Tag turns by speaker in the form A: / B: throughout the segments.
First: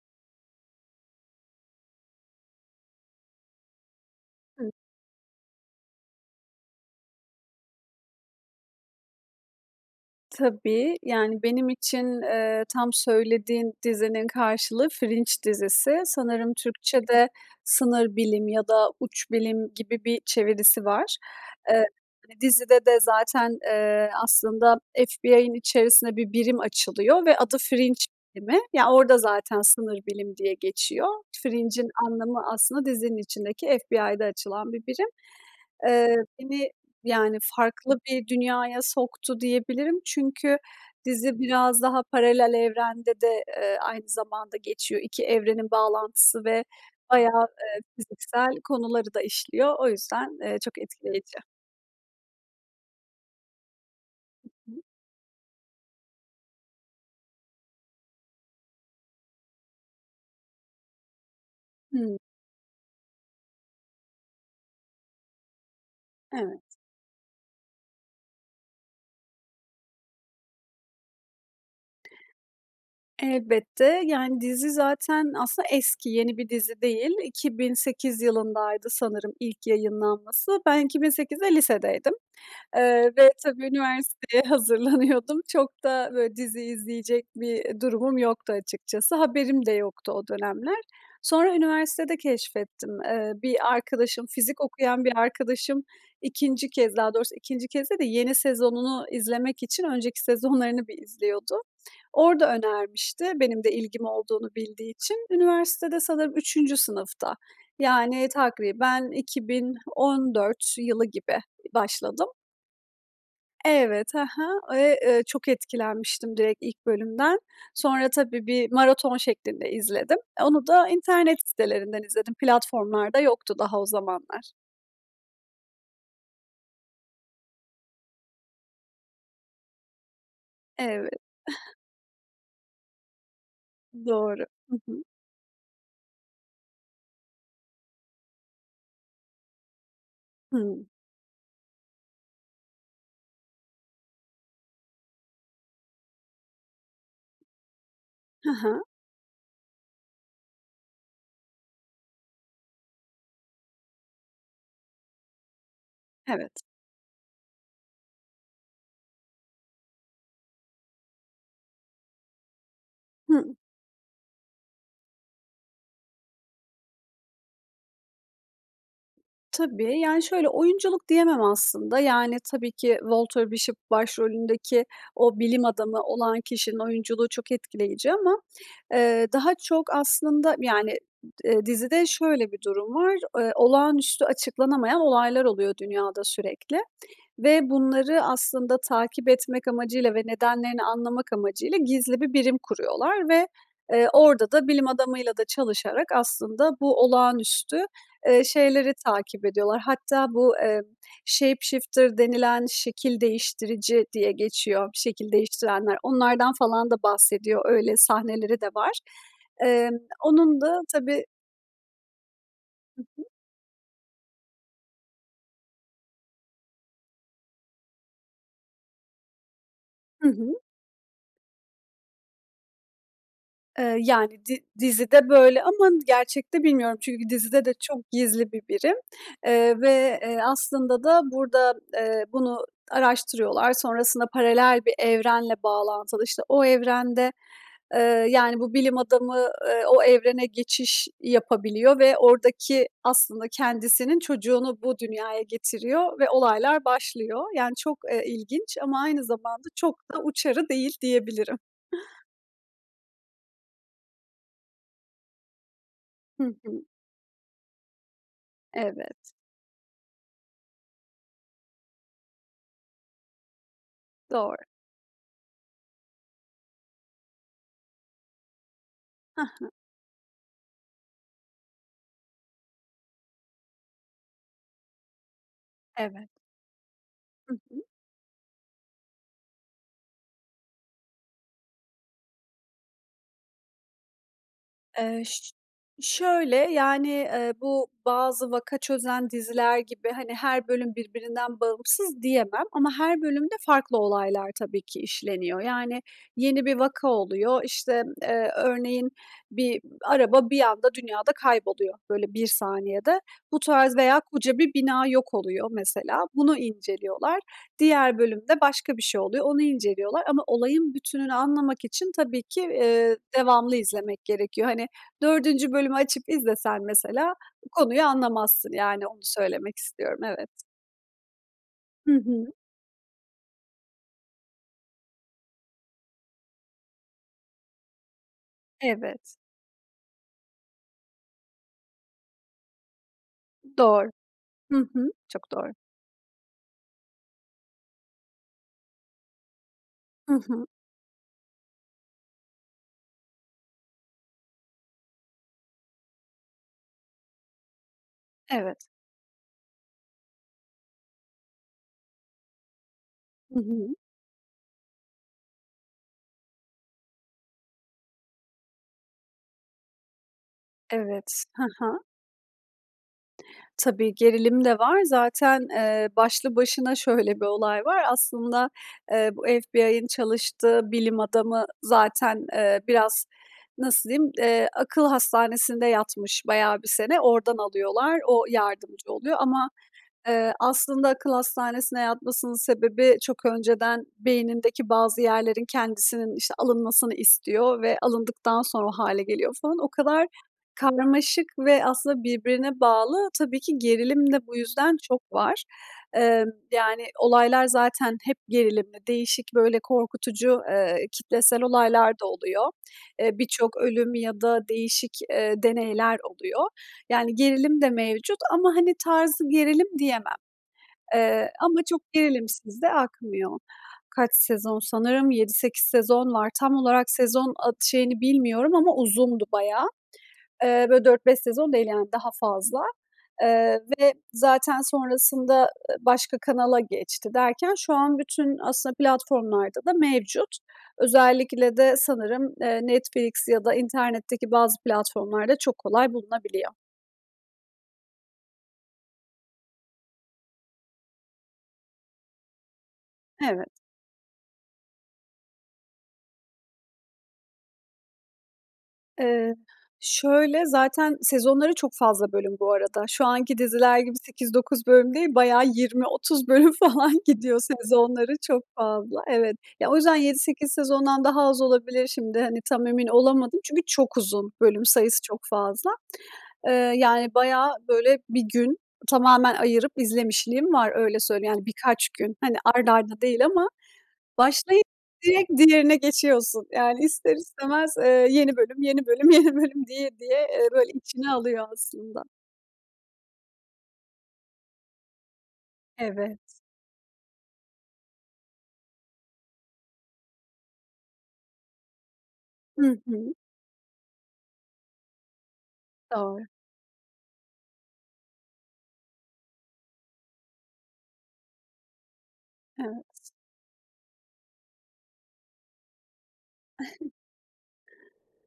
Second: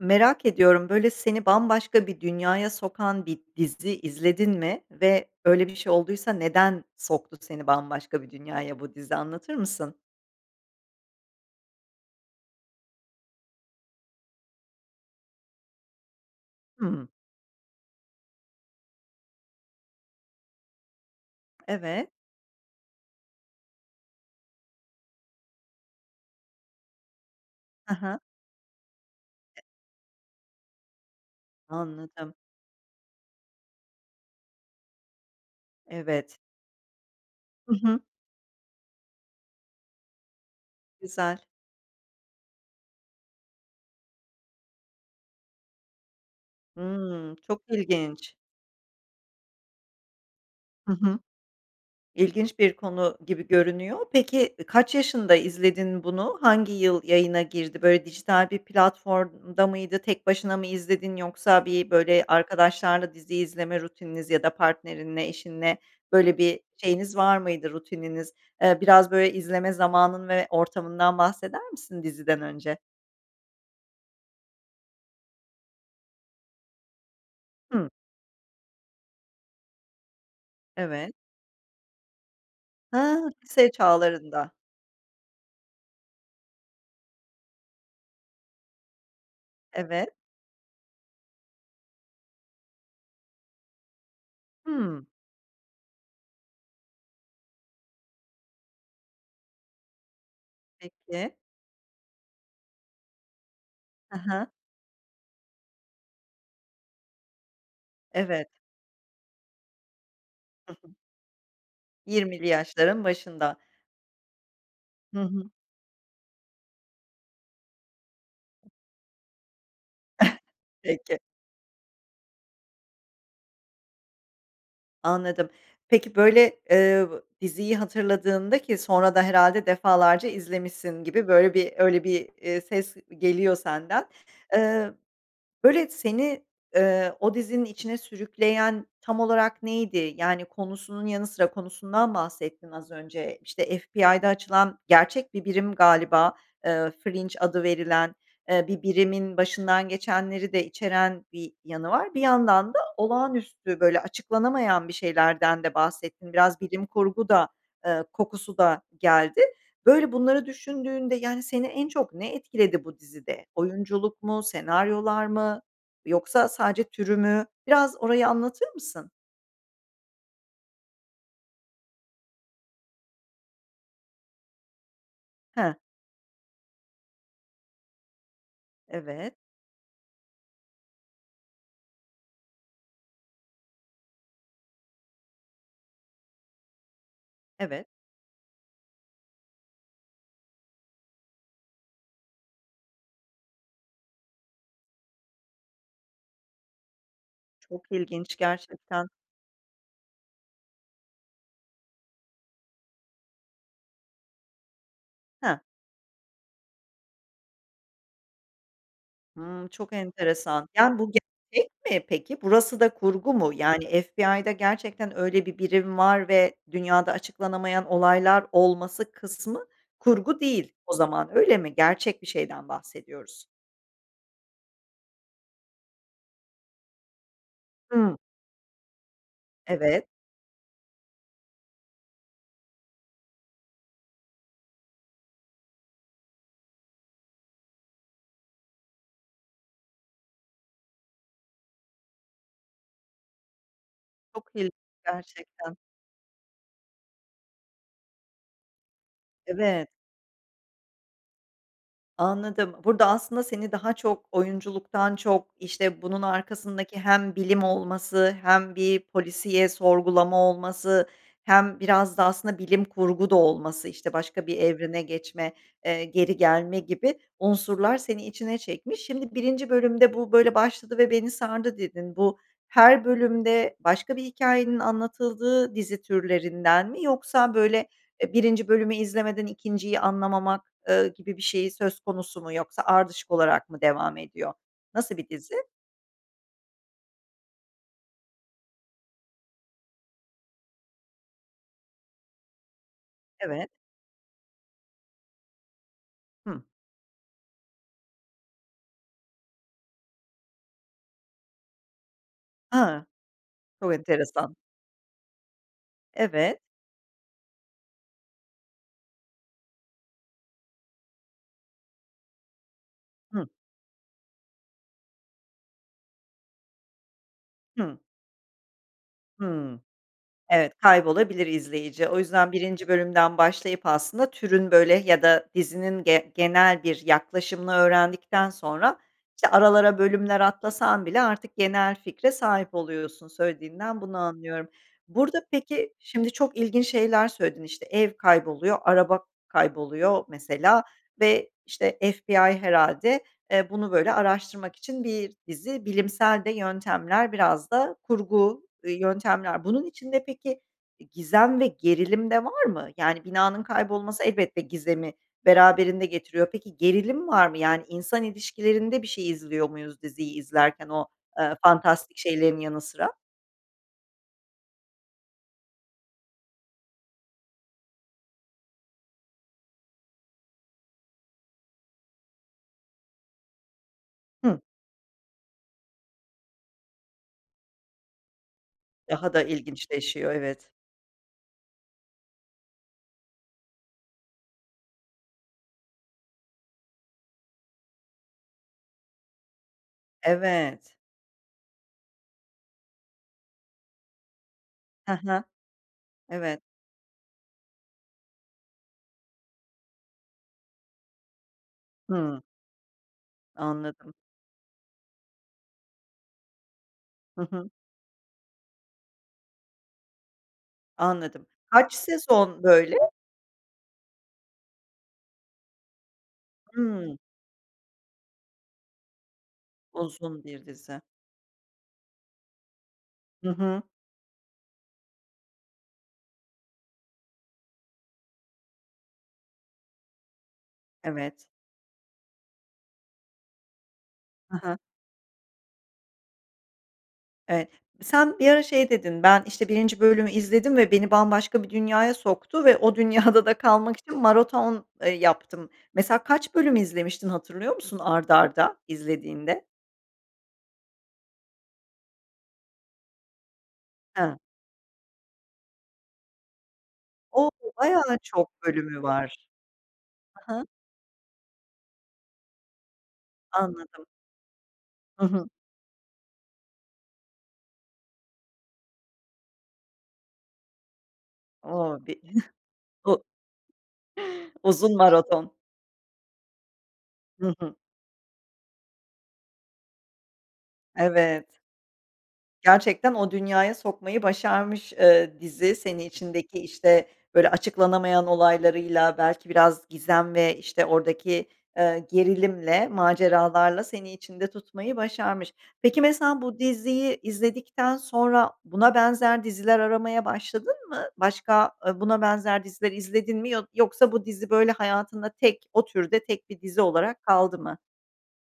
A: Merak ediyorum, böyle, seni bambaşka bir dünyaya sokan bir dizi izledin
B: Hı.
A: mi ve, böyle, bir şey olduysa neden soktu seni bambaşka bir dünyaya bu dizi, anlatır mısın?
B: Tabii, yani, benim için, eee, tam söylediğin dizinin karşılığı Fringe dizisi, sanırım
A: Hımm.
B: Türkçede "sınır bilim" ya da "uç bilim" gibi bir çevirisi var. Eee,
A: Evet.
B: dizide de zaten, eee, aslında FBI'ın içerisinde bir birim açılıyor ve adı
A: He
B: Fringe
A: he.
B: bilimi, yani, orda zaten "sınır bilim" diye geçiyor. Fringe'in
A: Anladım.
B: anlamı, aslında, dizinin içindeki FBI'da açılan bir birim. Eee,
A: Evet.
B: beni, yani,
A: Hı
B: farklı
A: hı.
B: bir dünyaya soktu diyebilirim çünkü dizi
A: Güzel.
B: biraz daha paralel evrende de, eee, aynı zamanda geçiyor, 2 evrenin bağlantısı ve
A: Hımm.
B: bayağı,
A: Çok
B: eee,
A: ilginç.
B: fiziksel konuları da işliyor, o yüzden, eee, çok
A: Hı hı.
B: etkileyici.
A: İlginç bir konu gibi görünüyor. Peki, ı
B: [unintelligible]
A: kaç yaşında izledin bunu, hangi yıl yayına girdi, böyle, dijital bir platformda mıydı, tek başına mı izledin yoksa bir,
B: Hımm.
A: böyle, arkadaşlarla dizi izleme rutininiz ya da partnerinle, eşinle, böyle, bir
B: Evet.
A: şeyiniz var mıydı rutininiz? Eee, biraz, böyle, izleme zamanın ve ortamından bahseder misin diziden önce?
B: Elbette, yani, dizi zaten, aslında, eski, yeni bir dizi değil. İki bin
A: Hımm.
B: sekiz yılındaydı, sanırım, ilk yayınlanması. Ben iki bin
A: Evet.
B: sekizde lisedeydim, eee,
A: Hıı.
B: ve, tabii,
A: Lise
B: üniversiteye
A: çağlarında.
B: hazırlanıyordum. Çok da, böyle, dizi izleyecek bir durumum yoktu, açıkçası. Haberim de
A: Evet.
B: yoktu o dönemler. Sonra üniversitede keşfettim. Eee, bir arkadaşım, fizik okuyan
A: Hımm.
B: bir arkadaşım 2. kez, daha doğrusu, 2. kez değil de yeni sezonunu izlemek için önceki sezonlarını bir
A: Peki.
B: izliyordu. Orada önermişti benim de ilgim
A: Hı hı.
B: olduğunu bildiği için. Üniversitede, sanırım, 3. sınıfta. Yani,
A: Evet.
B: takriben iki bin on
A: Hı
B: dört
A: hı.
B: yılı gibi başladım.
A: Yirmili yaşların başında.
B: Evet. Hı hı. Eee,
A: Hı
B: ııı, çok
A: hı.
B: etkilenmiştim direkt ilk bölümden. Sonra, tabii, bir maraton şeklinde izledim. Onu da
A: Peki.
B: internet sitelerinden izledim platformlarda yoktu daha o zamanlar.
A: Anladım, peki, böyle, eee, diziyi hatırladığında ki sonra da herhâlde defalarca izlemişsin
B: Evet.
A: gibi böyle bir öyle bir, eee, ses geliyor senden.
B: Doğru. Hı
A: Eee,
B: hı.
A: böyle, seni, eee, o dizinin içine sürükleyen tam olarak neydi? Yani,
B: Hıı.
A: konusunun yanı sıra, konusundan bahsettin az önce. İşte, FBI'da açılan gerçek bir birim galiba, eee, Fringe adı verilen,
B: Hı
A: eee, bir
B: hı.
A: birimin başından geçenleri de içeren bir yanı var. Bir yandan da olağanüstü, böyle, açıklanamayan bir şeylerden de bahsettin, biraz
B: Evet.
A: bilim kurgu da, eee, kokusu da geldi. Böyle, bunları düşündüğünde, yani, seni en çok ne etkiledi bu dizide?
B: Hıı.
A: Oyunculuk mu, senaryolar mı yoksa sadece türü mü? Biraz orayı anlatır mısın?
B: Tabii, yani, şöyle, oyunculuk diyemem aslında, yani, tabii ki Walter Bishop başrolündeki o bilim
A: He.
B: adamı olan kişinin oyunculuğu çok etkileyici ama, eee,
A: Evet.
B: daha çok aslında, yani, eee, dizide şöyle bir durum var, eee, olağanüstü açıklanamayan olaylar oluyor dünyada sürekli. Ve
A: Evet.
B: bunları aslında takip etmek amacıyla ve nedenlerini anlamak amacıyla gizli bir birim kuruyorlar ve, eee, orada da bilim adamıyla da çalışarak aslında bu olağanüstü,
A: Çok ilginç,
B: eee, şeyleri
A: gerçekten.
B: takip ediyorlar. Hatta bu, eee, shapeshifter denilen şekil değiştirici diye geçiyor, şekil
A: He.
B: değiştirenler onlardan falan da bahsediyor. Öyle sahneleri de var.
A: Hıı, çok
B: Emm, onun
A: enteresan,
B: da
A: yani, bu
B: tabii
A: gerçek mi peki? Burası da
B: Hı hı.
A: kurgu mu, yani, FBI'da gerçekten öyle bir birim var ve dünyada açıklanamayan olaylar olması kısmı
B: Hı
A: kurgu
B: hı.
A: değil o zaman, öyle mi? Gerçek bir şeyden bahsediyoruz.
B: Eee, yani, di dizide böyle ama gerçekte bilmiyorum çünkü dizide de çok
A: Hıı.
B: gizli bir birim, eee,
A: Evet.
B: ve, eee, aslında da burada, eee, bunu araştırıyorlar, sonrasında paralel bir evrenle bağlantılı, işte, o evrende, eee, yani, bu bilim adamı, eee, o evrene geçiş yapabiliyor ve ordaki aslında kendisinin
A: Çok ilginç,
B: çocuğunu bu dünyaya
A: gerçekten.
B: getiriyor ve olaylar başlıyor. Yani, çok, eee, ilginç ama aynı zamanda
A: Evet.
B: çok da uçarı değil, diyebilirim.
A: Anladım. Burada aslında seni daha çok oyunculuktan çok, işte, bunun
B: Hı hı.
A: arkasındaki hem bilim olması hem bir
B: Evet.
A: polisiye, sorgulama olması hem biraz da aslında bilim kurgu da olması, işte, başka
B: Doğru.
A: bir evrene geçme, eee, geri gelme gibi unsurlar seni içine çekmiş. Şimdi
B: Ha
A: 1'inci
B: ha.
A: bölümde "Bu, böyle, başladı ve beni sardı." dedin. Bu her bölümde başka bir hikâyenin anlatıldığı dizi
B: Evet.
A: türlerinden mi yoksa,
B: Hı hı.
A: böyle, eee, 1'inci bölümü izlemeden 2'nciyi anlamamak, eee, gibi bir şeyi söz konusu mu yoksa ardışık olarak mı devam ediyor? Nasıl
B: Eee,
A: bir
B: şö
A: dizi?
B: şöyle, yani, eee, bu bazı vaka çözen diziler gibi, hani, her bölüm birbirinden bağımsız diyemem ama her bölümde
A: Evet.
B: farklı olaylar tabii ki işleniyor yani
A: Hı.
B: yeni bir vaka oluyor. İşte, eee, örneğin bir araba bir anda dünyada kayboluyor, böyle, bir
A: Ha,
B: saniyede. Bu
A: çok
B: tarz veya koca
A: enteresan.
B: bir bina yok oluyor mesela
A: Evet.
B: bunu inceliyorlar. Diğer bölümde başka bir şey oluyor, onu inceliyorlar ama olayın bütününü anlamak için tabii ki, eee,
A: Hıı.
B: devamlı izlemek gerekiyor. Hani, 4'üncü bölümü açıp izlesen mesela
A: Hıı.
B: konuyu anlamazsın, yani, onu söylemek
A: Hıı.
B: istiyorum, evet.
A: Evet, kaybolabilir izleyici.
B: Hı
A: O
B: hı.
A: yüzden 1'inci bölümden başlayıp aslında türün, böyle, yada dizinin gen genel bir yaklaşımını öğrendikten sonra,
B: Evet.
A: işte, aralara bölümler atlasan bile artık genel fikre sahip oluyorsun, söylediğinden
B: Doğru,
A: bunu anlıyorum.
B: hı hı,
A: Burada
B: çok doğru.
A: peki, şimdi çok ilginç şeyler söyledin, işte, ev kayboluyor, araba kayboluyor
B: Hı hı.
A: mesela ve, işte, FBI herhâlde, eee, bunu, böyle, araştırmak için bir dizi bilimsel de yöntemler biraz da kurgu,
B: Evet.
A: ııı, yöntemler. Bunun içinde peki, i gizem ve gerilim de var mı? Yani,
B: Hı
A: binanın
B: hı.
A: kaybolması elbette gizemi beraberinde getiriyor. Peki, gerilim var mı? Yani, insan ilişkilerinde bir şey izliyor muyuz diziyi izlerken o,
B: Evet,
A: eee,
B: ha ha.
A: fantastik şeylerin yanı sıra?
B: Tabii, gerilim de var zaten, eee, başlı başına şöyle bir olay var aslında, eee, bu FBI'ın çalıştığı bilim adamı zaten, eee, biraz, nasıl diyim,
A: Hıı.
B: eee, akıl hastanesinde yatmış bayağı bir sene. Oradan alıyorlar, o yardımcı
A: Daha
B: oluyor
A: da
B: ama,
A: ilginçleşiyor,
B: eee,
A: evet.
B: aslında akıl hastanesine yatmasının sebebi çok önceden beynindeki bazı yerlerin, kendisinin, işte, alınmasını istiyor. Ve alındıktan sonra o hâle geliyor falan. O kadar
A: Evet.
B: karmaşık ve aslında birbirine bağlı, tabii ki gerilim de bu yüzden
A: He
B: çok
A: he.
B: var. Emm,
A: Evet.
B: yani, olaylar zaten hep gerilimli, değişik, böyle, korkutucu, eee, kitlesel olaylar da
A: Hıı.
B: oluyor. Eee, birçok
A: Anladım.
B: ölüm ya da değişik, eee, deneyler oluyor. Yani
A: Hı hı.
B: gerilim de mevcut ama, hani, tarzı gerilim diyemem.
A: Anladım,
B: Eee, ama
A: kaç
B: çok
A: sezon
B: gerilimsiz de
A: böyle?
B: akmıyor. Kaç sezon, sanırım 7-8 sezon var. Tam olarak
A: Hıı.
B: sezon at şeyini bilmiyorum ama uzundu bayağı.
A: Uzun bir
B: Eee,
A: dizi.
B: böyle, 4-5 sezon değil, yani, daha fazla.
A: Hı
B: Eee,
A: hı.
B: ve zaten sonrasında, ııı, başka kanala geçti derken şu an bütün aslında platformlarda da mevcut.
A: Evet.
B: Özellikle de sanırım, eee, Netflix ya da internetteki
A: Hı
B: bazı
A: hı.
B: platformlarda çok kolay bulunabiliyor.
A: Evet, sen bir ara şey dedin, "Ben, işte, 1'inci bölümü izledim ve beni bambaşka bir dünyaya soktu ve o dünyada da
B: Evet.
A: kalmak için maraton, eee, yaptım." Mesela kaç bölüm izlemiştin hatırlıyor musun art arda
B: Eee,
A: izlediğinde?
B: şöyle, zaten sezonları çok fazla bölüm bu arada. Şu anki diziler gibi
A: Hee.
B: 8-9 bölüm değil, bayağı 20-30 bölüm falan
A: O!
B: gidiyor
A: Bayağı
B: sezonları
A: çok
B: çok
A: bölümü
B: fazla,
A: var.
B: evet. Ya, o yüzden yedi
A: Hı hı.
B: sekiz sezondan daha az olabilir şimdi, hani, tam emin olamadım çünkü
A: Anladım.
B: çok uzun bölüm sayısı,
A: Hı
B: çok
A: hı.
B: fazla. Eee, yani bayağı, böyle, bir gün tamamen ayırıp izlemişliğim var öyle söyleyeyim, yani,
A: O,
B: birkaç
A: bi
B: gün. Hani, art
A: u
B: arda değil ama başlayıp
A: uzun
B: direkt
A: maraton.
B: diğerine geçiyorsun. Yani, ister
A: Hı hı.
B: istemez, eee, yeni bölüm, yeni bölüm, yeni bölüm diye diye, eee, böyle içine
A: Evet.
B: alıyor aslında.
A: Gerçekten o dünyaya sokmayı başarmış, eee, dizi seni
B: Evet.
A: içindeki, işte, böyle, açıklanamayan olaylarıyla belki biraz gizem ve, işte, oradaki, eee, gerilimle,
B: Hı hı.
A: maceralarla seni içinde tutmayı başarmış. Peki, mesela
B: Doğru.
A: bu diziyi izledikten sonra buna benzer diziler aramaya başladın mı? Başka, ııı, buna benzer diziler
B: Evet.
A: izledin mi yo yoksa bu dizi böyle hayatında tek o türde tek bir dizi olarak kaldı mı?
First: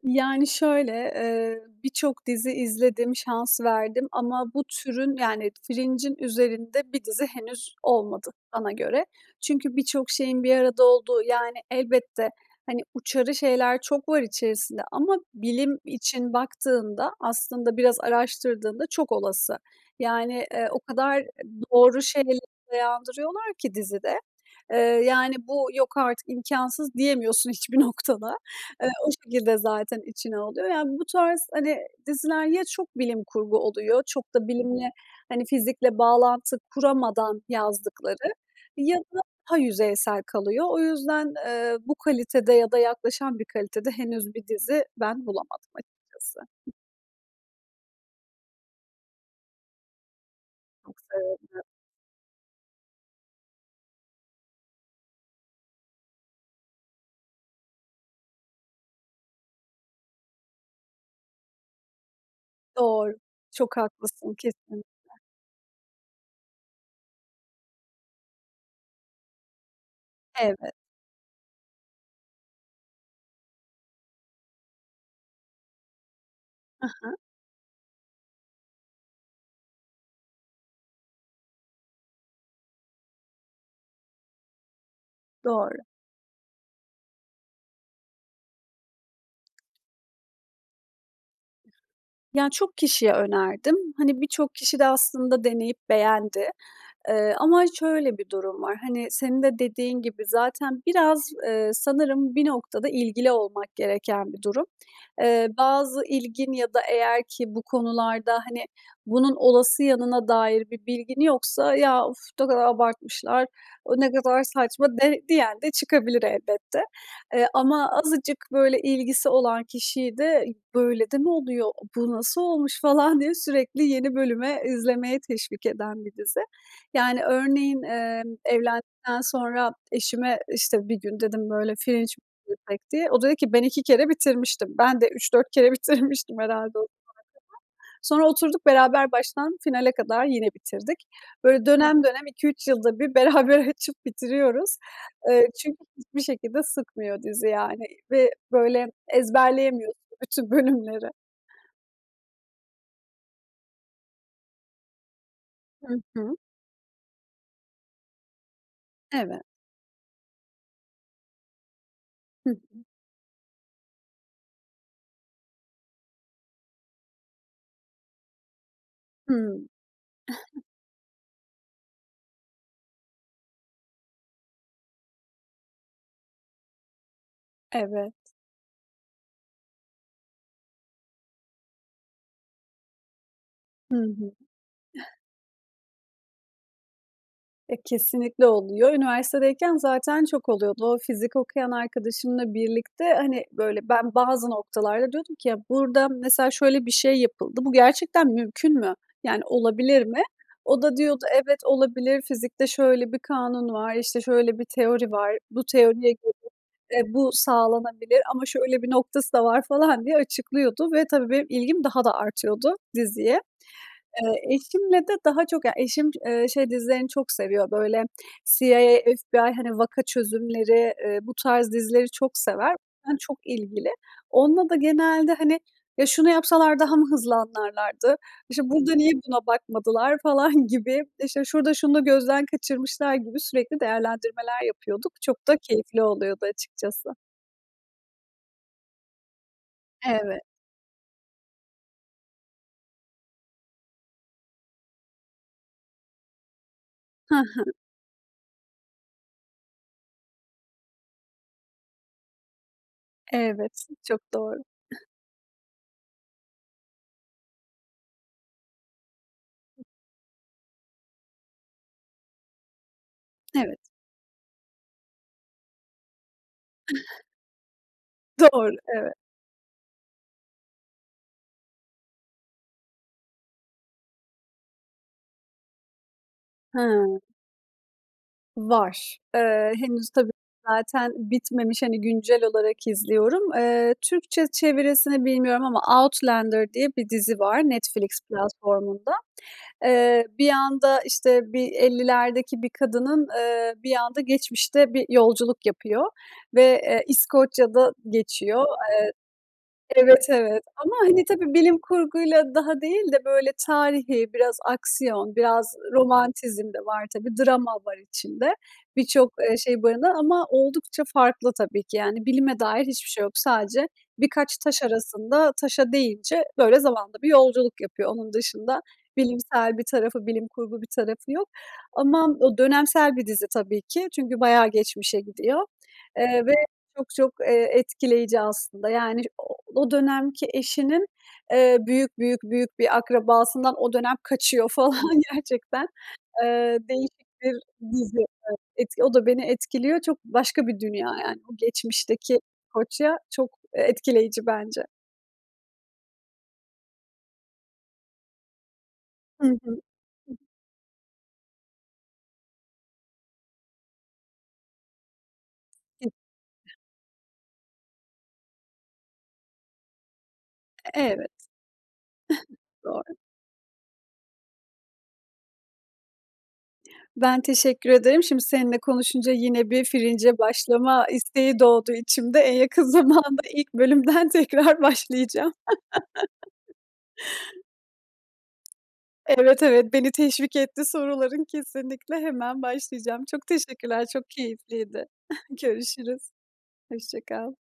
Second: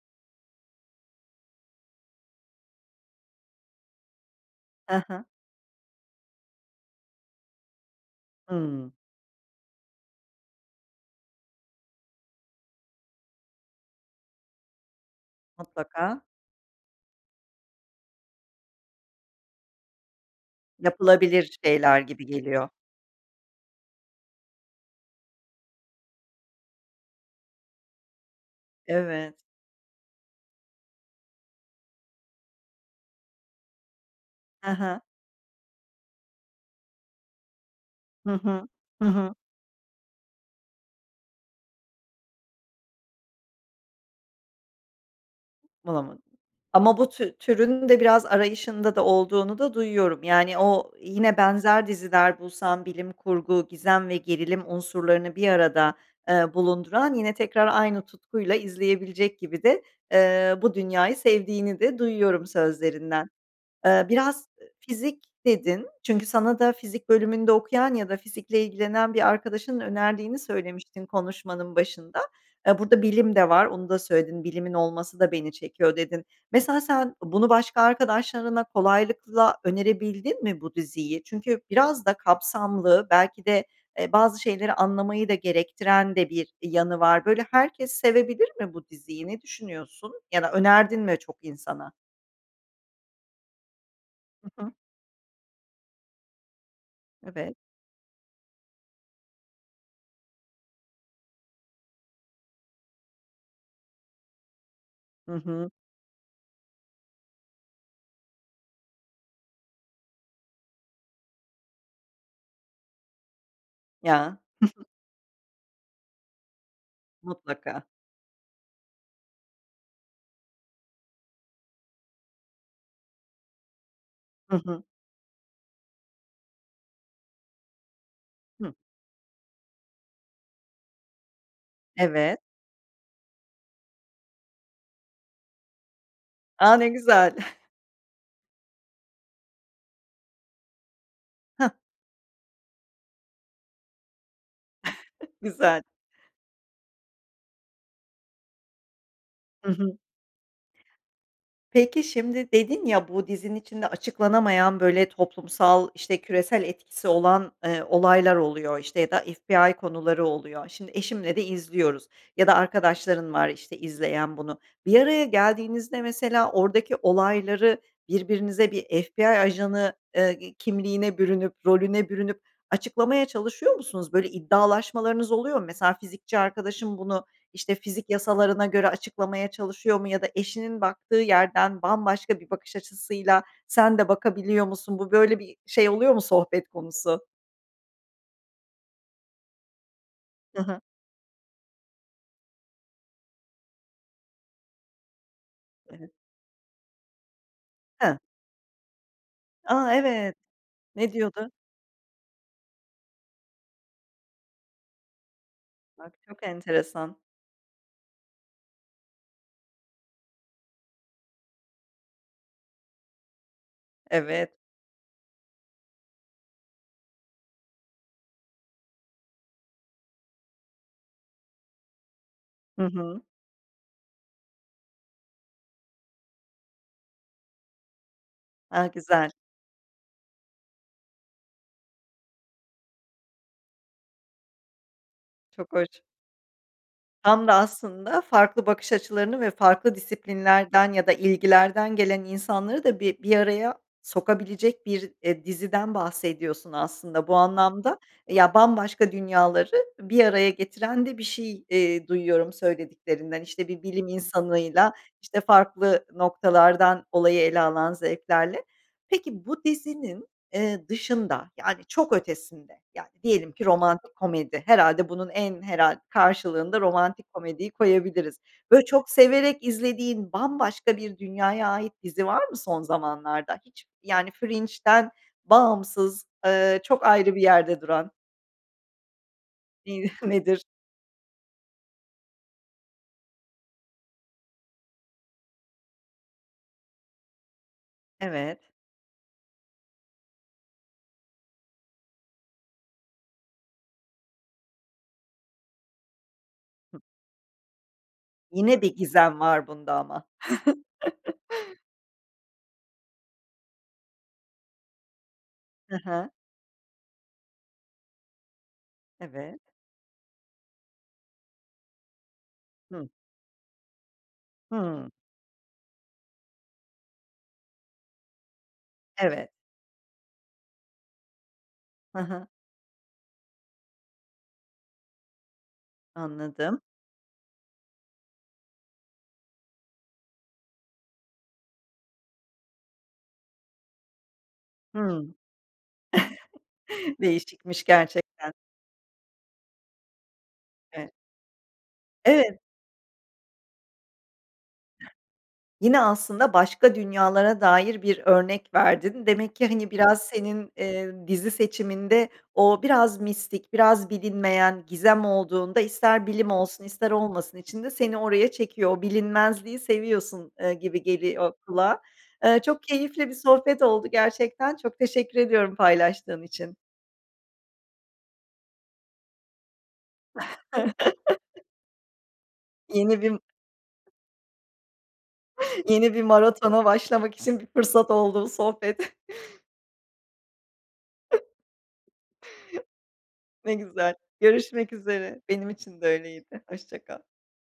B: Yani, şöyle, eee, birçok dizi izledim, şans verdim ama bu
A: Hı
B: türün,
A: hı.
B: yani, Fringe'in üzerinde bir dizi henüz olmadı bana
A: Hımm.
B: göre. Çünkü birçok şeyin bir arada olduğu, yani, elbette, hani, uçarı şeyler çok var içerisinde ama bilim
A: Mutlaka.
B: için baktığında aslında biraz araştırdığında çok olası. Yani, eee, o kadar
A: Yapılabilir şeyler
B: doğru
A: gibi
B: şeylere
A: geliyor.
B: dayandırıyorlar ki dizide, eee, yani, bu "Yok artık, imkânsız." diyemiyorsun hiçbir noktada. Eee, o
A: Evet.
B: şekilde zaten içine alıyor. Yani, bu tarz, hani, diziler ya çok bilim kurgu oluyor çok da
A: He
B: bilimle,
A: he.
B: hani, fizikle bağlantı kuramadan
A: Hı
B: yazdıkları
A: hı.
B: ya
A: Hı
B: da
A: hı.
B: daha yüzeysel kalıyor. O yüzden, eee, bu kalitede ya da yaklaşan bir kalitede henüz bir dizi ben bulamadım
A: Bulamadın
B: açıkçası.
A: ama bu tü türünün de biraz arayışında da olduğunu da duyuyorum yani o
B: Çok
A: yine
B: severim.
A: benzer diziler bulsan bilim kurgu, gizem ve gerilim unsurlarını bir arada, eee, bulunduran yine tekrar aynı tutkuyla izleyebilecek gibi de, eee, bu dünyayı sevdiğini de duyuyorum
B: Doğru,
A: sözlerinden.
B: çok
A: Eee,
B: haklısın,
A: biraz
B: kesinlikle.
A: fizik dedin, çünkü sana da fizik bölümünde okuyan ya da fizikle ilgilenen bir arkadaşının önerdiğini
B: Evet.
A: söylemiştin konuşmanın başında. E, burada bilim de var, onu da söyledin, bilimin olması da beni çekiyor dedin. Mesela
B: Hı
A: sen
B: hı.
A: bunu başka arkadaşlarına kolaylıkla önerebildin mi bu diziyi? Çünkü biraz da kapsamlı, belki de, eee, bazı şeyleri anlamayı da
B: Doğru.
A: gerektiren de bir yanı var. Böyle, herkes sevebilir mi bu diziyi, ne düşünüyorsun ya da önerdin mi çok insana?
B: Ya, çok kişiye önerdim. Hani,
A: Hı
B: birçok
A: hı.
B: kişi de aslında deneyip beğendi. Eee,
A: Evet.
B: ama şöyle bir durum var, hani, senin de dediğin gibi zaten biraz, eee, sanırım bir noktada ilgili olmak gereken bir durum.
A: Hı
B: Eee,
A: hı.
B: bazı ilgin ya da eğer ki bu konularda, hani, bunun olası yanına dair bir bilgin yoksa "Ya, of ne kadar abartmışlar, o ne
A: Ya.
B: kadar
A: Hı hı.
B: saçma." de diyen de çıkabilir elbette. Eee,
A: Mutlaka.
B: ama azıcık, böyle, ilgisi olan kişiyi de "Böyle de mi oluyor? Bu nasıl olmuş?" falan diye sürekli yeni
A: Hı
B: bölüme
A: hı.
B: izlemeye teşvik eden bir dizi. Yani, örneğin, eee,
A: Hıh.
B: evlendikten sonra eşime, işte, bir gün dedim, böyle, "Fringe mi
A: Evet.
B: izlesek?" diye. O da dedi ki ben 2 kere bitirmiştim, ben de 3-4 kere bitirmiştim
A: A!
B: herhâlde o
A: Ne
B: zamana kadar.
A: güzel.
B: Sonra oturduk beraber baştan finale kadar yine bitirdik. Böyle,
A: Hıh.
B: dönem dönem 2-3 yılda bir beraber açıp bitiriyoruz. Eee,
A: Güzel.
B: çünkü hiçbir şekilde sıkmıyor dizi, yani, ve, böyle,
A: Hı hı.
B: ezberleyemiyorsun bütün bölümleri.
A: Peki, şimdi dedin ya, bu dizinin içinde açıklanamayan böyle toplumsal,
B: Hı
A: işte,
B: hı.
A: küresel etkisi olan, eee, olaylar oluyor, işte, ya da
B: Evet.
A: FBI konuları oluyor. Şimdi eşimle de izliyoruz ya
B: Hı
A: da
B: hı.
A: arkadaşların var, işte, izleyen bunu. Bir araya geldiğinizde mesela oradaki olayları birbirinize bir FBI
B: Hıı.
A: ajanı, eee, kimliğine bürünüp rolüne bürünüp açıklamaya çalışıyor musunuz? Böyle iddialaşmalarınız oluyor mu? Mesela fizikçi arkadaşın bunu, işte, fizik
B: Evet.
A: yasalarına göre açıklamaya çalışıyor mu ya da eşinin baktığı yerden bambaşka bir bakış açısıyla
B: Hı
A: sen de
B: hı.
A: bakabiliyor musun? Bu böyle bir şey oluyor mu, sohbet konusu?
B: E, kesinlikle oluyor. Üniversitedeyken zaten çok
A: Hı hı.
B: oluyordu. O fizik okuyan arkadaşımla birlikte, hani, böyle, ben bazı noktalarda diyordum ki ya, burada,
A: Evet.
B: mesela, şöyle bir şey yapıldı. Bu
A: He.
B: gerçekten mümkün mü? Yani,
A: A,
B: olabilir mi?
A: evet.
B: O da
A: Ne
B: diyordu,
A: diyordu?
B: evet, olabilir, fizikte şöyle bir kanun var, işte, şöyle bir teori var, bu teoriye
A: Bak,
B: göre,
A: çok
B: eee,
A: enteresan.
B: bu sağlanabilir ama şöyle bir noktası da var, falan, diye açıklıyordu ve tabii benim ilgim daha da artıyordu diziye. Eee,
A: Evet.
B: eşimle de daha çok, yani, eşim, eee, şey dizilerini çok seviyor, böyle, CIA, FBI, hani, vaka çözümleri, eee, bu tarz dizileri çok sever.
A: Hı
B: [unintelligible]
A: hı.
B: çok ilgili. Onunla da genelde, hani, ya şunu yapsalar daha mı hızlı anlarlardı? İşte,
A: A,
B: burada niye
A: güzel.
B: buna bakmadılar, falan, gibi, işte, şurada şunu da gözden kaçırmışlar gibi sürekli değerlendirmeler yapıyorduk. Çok da
A: Çok hoş.
B: keyifli oluyordu açıkçası.
A: Tam da aslında farklı bakış açılarını ve farklı
B: Evet.
A: disiplinlerden ya da ilgilerden gelen insanları da bir bir araya sokabilecek bir, eee, diziden bahsediyorsun aslında bu
B: Hı hı.
A: anlamda. Eee, ya, bambaşka dünyaları bir araya getiren de bir şey, eee, duyuyorum söylediklerinden, işte, bir
B: Evet,
A: bilim
B: çok doğru.
A: insanıyla, işte, farklı noktalardan olayı ele alan zevklerle. Peki, bu dizinin, eee, dışında, yani, çok ötesinde, yani, diyelim ki
B: Evet.
A: romantik komedi, herhâlde bunun, en herhâl karşılığında romantik komediyi koyabiliriz.
B: Doğru,
A: Böyle, çok
B: evet.
A: severek izlediğin, bambaşka bir dünyaya ait dizi var mı son zamanlarda hiç, yani, Fringe'ten bağımsız, eee, çok
B: Hıı.
A: ayrı bir yerde duran?
B: Var. Eee,
A: İyi.
B: henüz, tabii,
A: Nedir?
B: zaten bitmemiş, hani, güncel olarak izliyorum. Eee, Türkçe çevirisini bilmiyorum ama Outlander diye bir dizi var Netflix
A: Evet.
B: platformunda. Eee, bir anda, işte, bir 50'lerdeki bir kadının, eee, bir anda geçmişte bir yolculuk yapıyor. Ve,
A: Hı.
B: eee, İskoçya'da geçiyor.
A: Yine bir gizem var bunda
B: Eee,
A: ama.
B: evet, evet ama, hani, tabii bilim kurguyla daha değil de, böyle, tarihî, biraz aksiyon, biraz
A: Hı hı.
B: romantizm de var, tabii, drama var içinde. Birçok, eee,
A: Evet.
B: şey barındıran ama oldukça farklı, tabii ki, yani, bilime dair hiçbir
A: Hı.
B: şey yok. Sadece birkaç taş
A: Hıı.
B: arasında, taşa deyince, böyle, zamanda bir yolculuk yapıyor. Onun dışında
A: Evet.
B: bilimsel bir tarafı, bilim kurgu bir tarafı yok.
A: Hı
B: Ama
A: hı.
B: o dönemsel bir dizi, tabii ki. Çünkü bayağı geçmişe gidiyor. Eee, ve
A: Anladım.
B: çok çok, eee, etkileyici aslında, yani, o o dönemki eşinin, eee, büyük büyük büyük bir akrabasından o dönem kaçıyor, falan,
A: Hıı.
B: gerçekten. Eee, değişik bir
A: Değişikmiş
B: dizi,
A: gerçekten.
B: e et o da beni etkiliyor. Çok başka bir dünya
A: [unintelligible]
B: yani. O geçmişteki
A: Evet.
B: İskoçya çok, eee, etkileyici bence.
A: Yine, aslında başka dünyalara dair bir örnek verdin.
B: Hı
A: Demek ki,
B: hı.
A: hani, biraz
B: [unintelligible]
A: senin, eee, dizi seçiminde o biraz mistik, biraz bilinmeyen gizem olduğunda, ister bilim
B: [unintelligible]
A: olsun ister olmasın içinde seni oraya çekiyor, o bilinmezliği seviyorsun, eee,
B: E
A: gibi
B: evet.
A: geliyor kulağa. Eee, çok
B: Doğru.
A: keyifli bir sohbet oldu gerçekten, çok teşekkür ediyorum paylaştığın için.
B: Ben teşekkür ederim, şimdi seninle konuşunca yine bir Fringe'e başlama isteği doğdu içimde. En yakın
A: Yeni bir m
B: zamanda ilk bölümden tekrar başlayacağım.
A: Yeni bir maratona başlamak için bir fırsat oldu bu sohbet.
B: Evet, evet, beni teşvik etti soruların. Kesinlikle, hemen başlayacağım. Çok
A: Ne
B: teşekkürler,
A: güzel,
B: çok
A: görüşmek
B: keyifliydi.
A: üzere. Benim için de
B: Görüşürüz.
A: öyleydi, hoşça
B: Hoşça
A: kal.
B: kal.